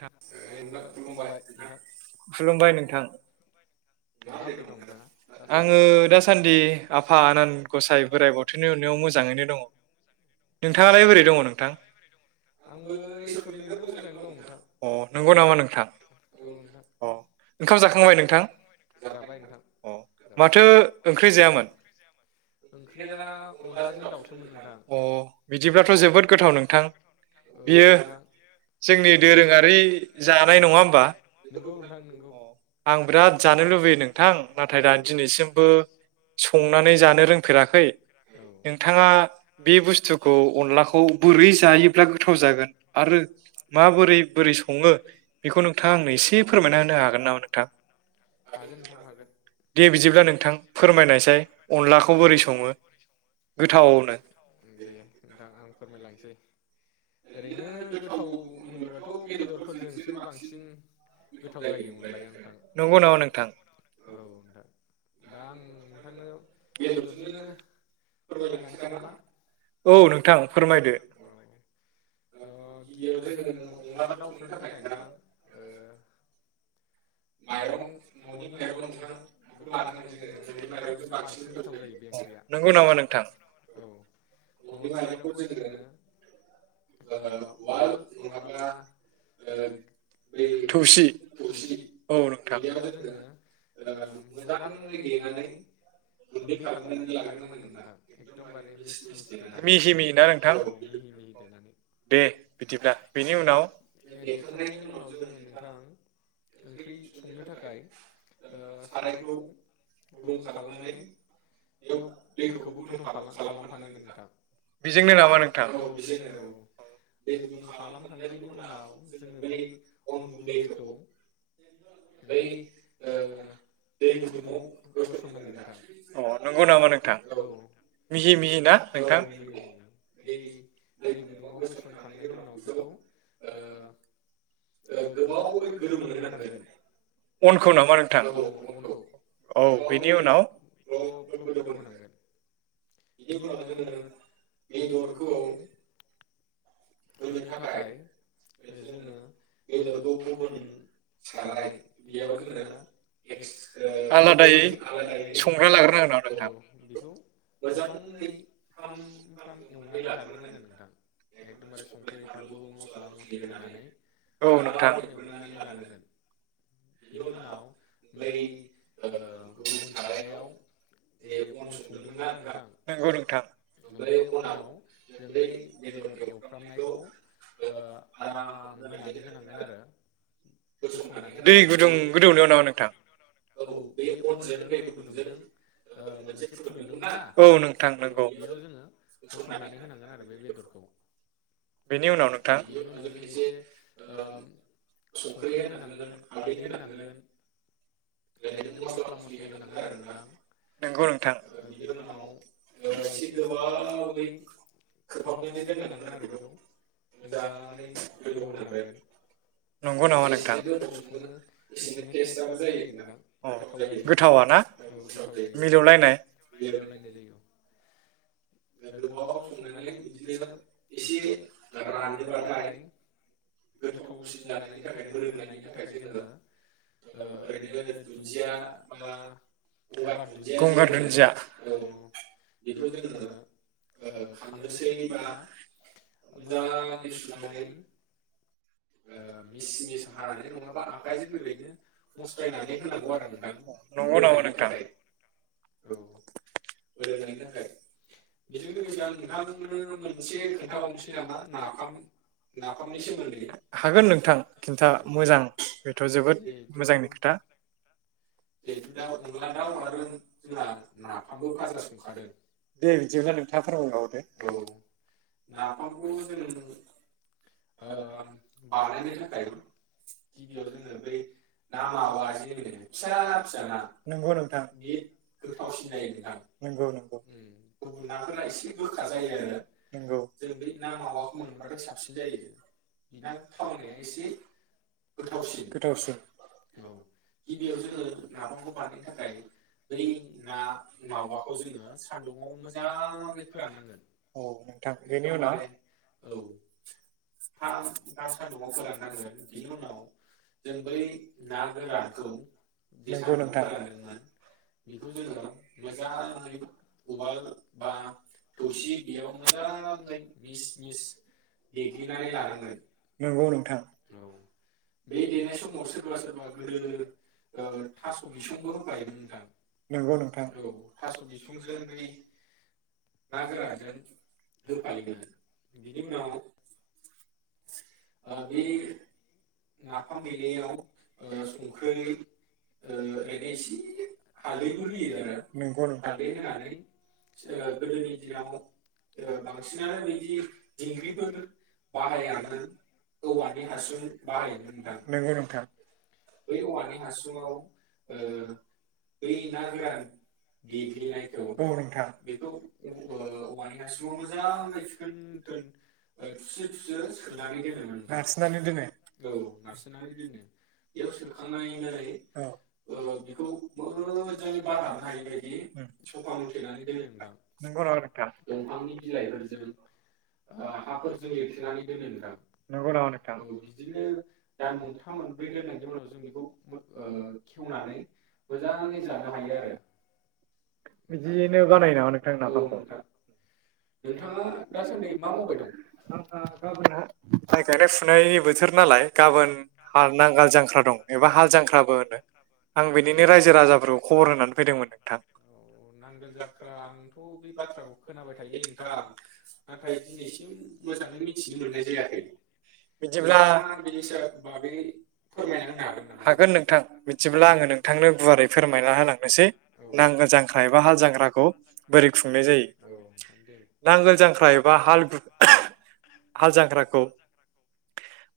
ओइ नोंथां खुलुमबाय नोंथां खुलुमबाय नोंथां। माबोरै दं नोंथाङा दासान्दि? आङो आंबो दासान्दि दासानदि [unintelligible] आफा आनान गसाइ बोराइ बाथौनि नोंथाङालाय अननायाव बोरै दं? मोजाङैनो दङ नोंथाङालाय बोरै दङ नोंथां आंबो इसोरनि अननायाव मोजाङै दं। नोंथां अ नंगौ नामा नोंथां औ नोंथां अ ओंखाम जाखांबाय नोंथां? जाबाय नोंथां जाबाय माथो ओंख्रि जायामोन ओंख्रि मा अनलाजों दाउसोमोन नोंथां अ बिदिब्लाथ' जोबोद गोथाव नोंथां औ नोंथां। बै जानाय नङा होमबा नोंगौ नोंथां नोंगौ औ आं बिराद जानो लुबैयो नोंथां नाथाय दिनै सिमबो संनानै जानो रोंफेराखै औ नोंथांङा बि बुसथुखौ अनलाखौ बोरै जायोब्ला गोथाव जागोन आरो मा? बोरै सङो बेखौ नोंथाङा आंनो एसे फोरमायना होनो हागोन नामा नोंथां। हागोन नोंथां हागोन दे बिदिब्ला नोंथां फोरमायनायसाय अनलाखौ बोरै सङो गोथावनो दे नोंथां आं फोरमायलांसै। [inaudible] ओरैनो गोथाव होनोबाथ' बेदरफोरजोंसो बांसिन गोथाव जायो अनलाया नोंथां नंगौ नामा नोंथां? औ नोंथां। दा आं नोंथांनो बेदरजोंनो फोरमायलांसै नामा औ नोंथां फोरमायदो। ओ गिबियाव जोङो अनला दाउ संनो थाखाय नोंथां ओ माइरं ननि माइरं नोंथां बेखौ लानांगोन जोङो ननि माइरंजों बांसिन गोथाव जायो बे ओंख्रिया नंगौ नामा नोंथां? औ। ननि माइरंखौ जोङो ओ उवाल नङाबा ओ बै थौसि थौसि औ बेयाव जोङो नोंथां। मोजाङै देनानै गुन्दै खालामनानै लाग्रोनांगोन नोंथां एकदमबारे मिस मिस देनानै मिहि मिहि ना नोंथां औ मिहि मिहि देनानै। दे बिदिब्ला। बेनि उनाव देखांनायनि उनाव जोङो नोंथां ओंख्रि संनो थाखाय ओ सारायखौ गुदुं खालामनानै बेयाव दैखौबो गुदुं खाला-खालामफानांगोन नोंथां बेजोंनो नामा नोंथां औ बेजोंनो औ दै गुदुं खा खालामखांनायनि उनाव जोङो बै अन गुन्दैखौ बै ओ दै गुदुंआव होसननांगोन नोंथां अ नंगौ नामा नोंथां औ मिहि मिहि ना औ नोंथां मिहि मिहि बै दै गुदुंआव होसनखांनायनि उनाव बि खौ ओ ओ गोबावै गोदौनो होनांगोन अनखौ नामा नोंथां औ अनखौ औ बेनि गोबावै उनाव ग्लब ग्लब गोदौ होनांगोन। बिनि उनाव जोङो बेदरखौ होनो थाखाय ओ जोङो बेदरखौ गुबुन साराय बेयाव जोङो एक्स ओ आलादायै गुबुनै आलादायै संना लाग्रोनांगोन नामा ओ नोंथां बेखौ मोजाङै फ्राम फ्राम एवनानै लाग्रोनांगोन नोंथां एकदमबारे संख्रै फानलु मस्ला मस्लि होनानै औ नोंथां आराम एवग्रोनानै लानांगोन बिनि उनाव बै ओ गुबुन सारायाव जे अन संदोंमोन ना नोंथां नंगौ नोंथां बै अनाव जों बै बेदर फ्रामनायखौ ओ आराम होनानै होनांगोन आरो होसनना [inaudible] औ दै गुदुं गोदौनायाव नामा नोंथां बे अनजों दै गुदुंजों मोनसे फुदुंदोंमोन ना औ नोंथां औ नंगौ बेयाव जोङो होसननानै होनांगोन आरो बे बेदरखौ बेनि उनाव नोंथां बिनि उनाव जों एसे ओ संख्रि होनांगोन हालदै होनांगोन ओरैनो मस्ला मस्लि होनांगोन आरो नोंथां नंगौ नोंथां बिनि उनाव ओ एसे गोबावै खोबहाबनानै [inaudible] मोजाङै गोदौ होनांगोन नंगौ नामा नोंथां जसेनो गोबाव सङो एसेनो टेस्टआबो जायो अ गोथाव जायो गोथावा ना औ गोथाव जायो मिलौलायनाय [inaudible] जायो गोबाव संनानै बिदिनो एसे रानोबाथाय गोथावसिन जानायनि थाखाय मोदोमनायनि थाखाय जोङो ओ ओरैनो दुन्दिया बा गंगार दुन्दिया जे गंगार होनो दुन्दिया औ बेखौ जोङो ओ खांनोसै खांनोसैबा बा मोजाङै सुनानै मिस मिस हानानै नङाबा आखाइजों ओरैनो मस्रायनानै होनांगौ आरो नोंथां नंगौ नामा मोदोमनायनि नोंथां थाखाय औ मोदोमनायनि थाखाय बेजों लोगोसे आं नोंथांनो मोनसे [inaudible] खोन्थाबावनोसै नामा नाफाम नाफामनि सोमोन्दै हागोन नोंथां खिन्था औ मोजां बेथ जोबोद जिहेथु मोजांनि खोथा जिहेथु दा अनला दाउ आरो जोंहा नाफामबो फाजा संखादों औ [unintelligible] नाफामखौ जों ओ बानायनो थाखाय गिबियाव जोङो बै ना मावा जे होनो फिसा फिसा ना नंगौ नोंथां बि गोथावसिन जायो नोंथां। गुबुन नाफोरा एसे [inaudible] गोखा आरो जायो नंगौ जों बे ना मावाखौ मोनोबाथाय साबसिन जायो बिना थावनाया एसे गोथावसिन औ गिबियाव जोङो नाफामखौ बानायनो थाखाय बै ना मावाखौ जोङो सानदुं [inaudible] औ नोंथां बेनि उनाव एकदमबारे औ फ्राम फ्राम सान्दुंङाव फोराननांगोन बिनि उनाव जों बै ना गोरानखौ जे नंगौ सानदुंङाव नोंथां फोरानदोंमोन बेखौ जोङो मोजाङै उवाल बा थौसि बेयाव मोजां देग्लिनानै लानांगोन नंगौ नोंथांं औ बे देनाय समाव सोरबा सोरबा गोदो ओ थास' बिसंबो होफायोमोन नोंथां नंगौ नोंथां औ थास' बिसंजों बै ना गोरानजों होफायोमोन बिनि उनाव ओ बै नाफाम देनायाव ओ संख्रै ओ ओरैनो एसे हालदैबो होयो आरो हालदै होनानै ओ गोदोनि दिनाव ओ बांसिनानो बिदि दिंग्रिफोर बाहायामोन औवानि हासुं बाहायोमोन नोंथां नंगौ नोंथां बै औवानि हासुङाव ओ बै ना गोरान देग्लिनायखौ औ नोंथां बेखौ अ ओ औवानि हासुङाव मोजाङै थोन थोन ओ थुसो थुसो सोनानै दोनोमोन नोंथां नारसिननानै दोनो औ नारसोनानै दोनो। बेयाव सोखांनानै औ ओ बेखौ मोजाङै बारहाबनो हायिबायदि नंगौ दंफांनि नामा बिलाइफोरजों ओ नोंथां हाफोरजों लिरथेनानै दोनो नोंथां नंगौ औ नामा बिदिनो दान मोनथाम मोनब्रै नोंथां दोननायनि उनाव जों बेखौ मो ओ खेवनानै मोजाङै जानो हायो आरो नोंथां बिदियैनो बानायो नामा नोंथां औ नाफामखौ? नोंथां नोंथाङा दासान्दि मा मावबाय दं माइ गायनाय फुनायनि बोथोर नालाय गाबोन हा जांख्रा दं एबा हाल जांख्राबो होनो आं औ बिनिनो रायजो राजाफोरखौ खबर होनानै फैदोंमोन नोंथां। औ नांगोल जाख्रा आंथ' बे बाथ्राखौ खोनाबाय थायोलै नोंथां नाथाय दिनैसिम मोजाङै मिथिनो मोननाय जायाखै बिदिब्ला नोंथाङा बेनि सायाव बागै फोरमायना होनो नामा आंनो हागोन नोंथां बिदिब्ला आङो नोंथांनो गुवारै फोरमायना होलांनोसै औ नांगोल जांख्रा एबा हाल जांख्राखौ बोरै खुंनाय जायो। औ नोंथां दे नांगोल जांख्रा एबा हाल [unintelligible] हाल जांख्राखौ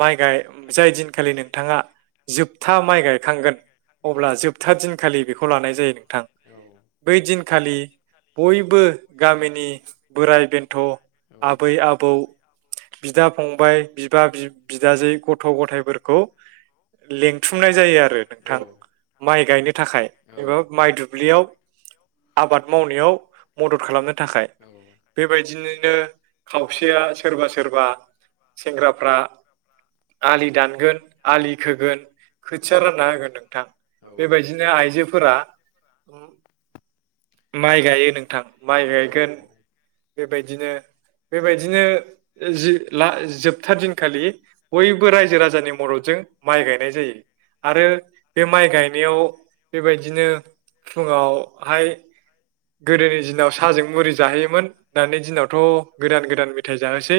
माइ गाय जाय दिनखालि नोंथाङा जोबथा माइ गायखांगोन औ अब्ला जोबथा दिनखालि बेखौ लानाय जायो नोंथां। औ बै दिनखालि बयबो गामिनि बोराइ बेन्थ' औ आबै आबौ बिदा फंबाय बिबा बि'बि बाजै गथ' गथायाइफोरखौ लेंथुमनाय जायो आरो नोंथां माइ गायनो थाखाय एबा माइ दुब्लियाव आबाद मावनायाव मदद खालामनो थाखाय औ बेबायदिनो खावसेया सोरबा सोरबा सेंग्राफ्रा आलि दानगोन आलि खोगोन खोथिया रानना होगोन नोंथां औ बेबायदिनो आइजोफोरा माइ गायो नोंथां माइ गायगोन बेबायदिनो बेबायदिनो जि ला जोबथा दिनखालि बयबो रायजो राजानि मददजों माइ गायनाय जायो आरो बे माइ गायनायाव बेबायदिनो फुङाव हाय गोदोनि दिनाव साजों मुरि जाहोयोमोन दानि दिनावथ' गोदान गोदान मेथाइ जाहोसै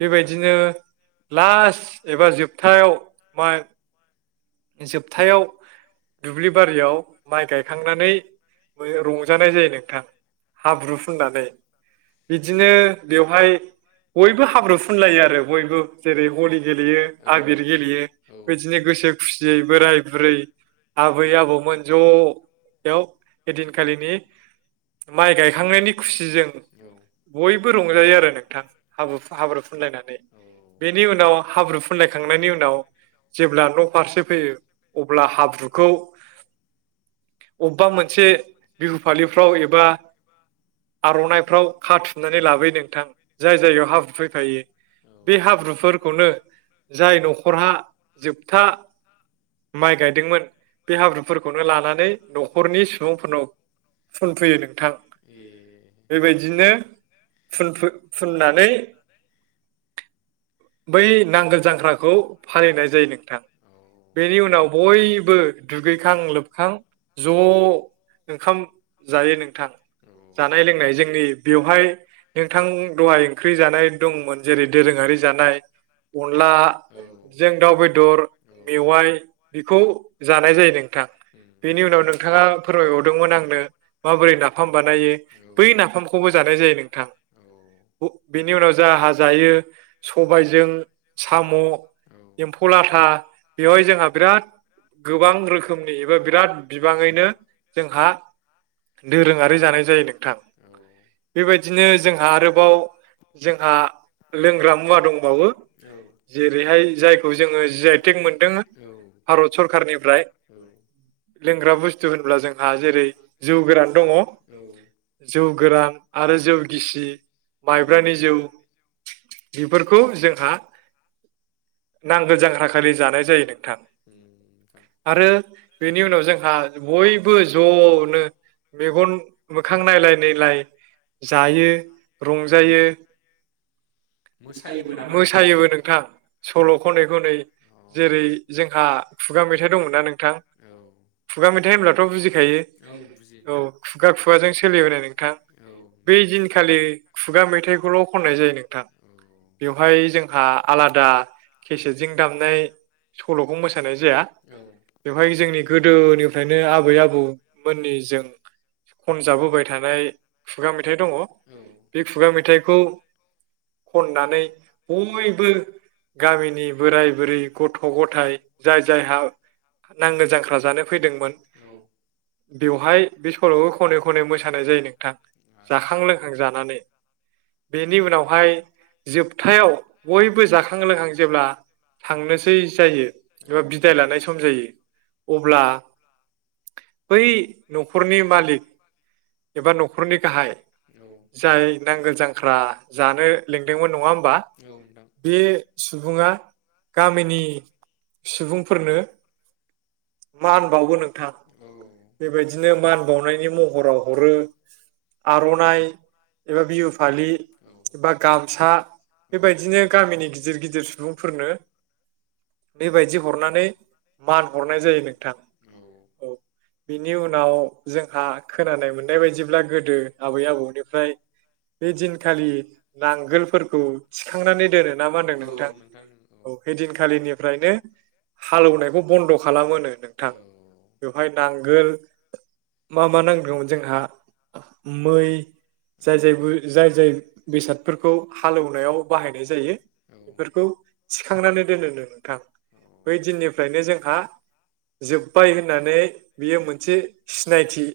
बेबायदिनो लास्ट एबा जोबथायाव बा जोबथायाव दुब्लि बारियाव माइ गायखांनानै रंजानाय जायो नोंथां हाब्रु फुननानै बिदिनो बेवहाय बयबो हाब्रु फुनलायो आरो बयबो जेरै हलि गेलेयो आबिर गेलेयो बिदिनो गोसो खुसियै बोराय बुरै आबै आबौमोन ज [unintelligible] बेदिनखालिनि माइ गायखांनायनि खुसिजों बयबो रंजायो आरो नोंथां हाब हाब्रु फुनलायनानै बे नि उनाव हाब्रु फुनलायखांनायनि उनाव जेब्ला नफारसे फैयो अब्ला हाब्रुखौ अबा मोनसे मोनसे बिहु फालिफ्राव एबा आरनाइफ्राव खाथुमनानै लाबोयो नोंथां जाय जायगायाव हाब्रु फैफायो बे हाब्रुफोरखौनो जाय नखरहा जोबथा माइ गायदोंमोन बे हाब्रुफोरखौनो लानानै नख सुबुंफोरनाव फुनफैयो नोंथां बेबायदिनो फु फुननानै बै नांगोल जांख्राखौ फालिनाय जायो नोंथां बेनि उनाव बयबो दुगैखां लोबखां ज ओंखाम जायो नोंथां जानाय लोंनाय जोंनि बेवहाय नोंथां दहाय ओंख्रि जानाय दंमोन जेरै दोरोङारि जानाय अनलाजों दाउ बेदर मेवाइ बेखौ जानाय जायो नोंथां बेनि उनाव नोंथाङा फोरमायबरदोंमोन आंनो माबोरै नाफाम बानायो बै नाफामखौबो जानाय जायो नोंथां बेनि उनाव जाहा जायो सबायजों साम एम्फौ लाथा बेवहाय जोंहा बिराद गोबां रोखोमनि एबा बिराद बिबाङैनो जोंहा दोरोङारि जानाय जायो नोंथां बेबायदिनो जोंहा आरोबाव जोंहा लोंग्रा मु जेरैहाय जायखौ जोङो जि आइटेक मोनदों भारत सरखारारनिफ्राय लोंग्रा बुस्थु होनब्ला जों जेरै जौ गोरान दङ जौ गोरान आरो जौ गिसि माइब्रानि जौ बेफोरखौ जोहा नांगोल जांख्राखालि जानाय जायो नोंथां उम आरो बेनि उनाव जोंहा बय बो जनो मेगन मोखां नायलाय नायलाय जायो रंजायो मोसायोबो नामा मोसायोबो नोंथां। सल खनै खनै अ जेरै जोंहा खुगा मेथाइ दंमोन ना नोंथां खुगा मेथाइ होनब्ला थ बुजिखायो औ औ खुगा खुगाजों सोलिबोनाय नोंथां औ बै दिनखालि खुगा मेथाइखौल खननाय जायो नोंथां बेवहाय जोंहा आलादा केसेटजों दामनाय सलखौ मोसानाय जाया बेवहाय जोंनि गोदोनिफ्रायनो आब आबै आबौमोननि जों खनजाबोबाय थानाय खुगा मेथाइ दङ औ बे खुगा मेथाइखौ खननानै बयबो गामिनि बोराय बुरै गथ गथाय जाय जायहा नांगोल जांख्रा जानो फैदोंमोन औ बेवहाय बे सलखौ खनै खनै मोसानाय जायो नोंथां जाखां लोंखां जानानै बेनि उनावहाय जोबथायाव बयबो जाखां लोंखां जेब्ला थांनोसै जायो एबा बिदाय लानाय सम जायो अब्ला बै नखरनि मालिक एबा नखरनि गाहाय औ जाय नांगोल जांख्रा [unintelligible] जानो लेंदोंमोन नङा होमबा बे सुबुङा गामिनि सुबुंफोरनो मा होनबावगोन नों था औ बेबायदिनो मान बावनायनि महराव हरो आरनाइ एबा बिहु फालि बा गामसा बेबायदिनो गामिनि गिदिर गिदिर सुबुंफोरनो बेबायदि हरनानै मान हरनाय जायो नों थां औ। बिनि उनाव जोंहा खोनानो मोननाय बायदिब्ला गोदो आबै आबौनिफ्राय बे दिनखालि नांगोलफोरखौ थिखांनानै दोनो ना मा होन्दों नोंथां औ नोंथां औ हेदिनखालिनिफ्रायनो हालेवनायखौ बन्द खालामोनो। नोंथां। बेवहाय नांगोल मा मा नांगौमोन जोंहा मै जाय जाय जाय जाय बेसादफोरखौ हालेवनायाव बाहायनाय जायो बेफोरखौ थिखांनानै दोनोनो नोंथां बै दिननिफ्रायनो जोंहा बाय होननानै बियो मोनसे सिनायथि।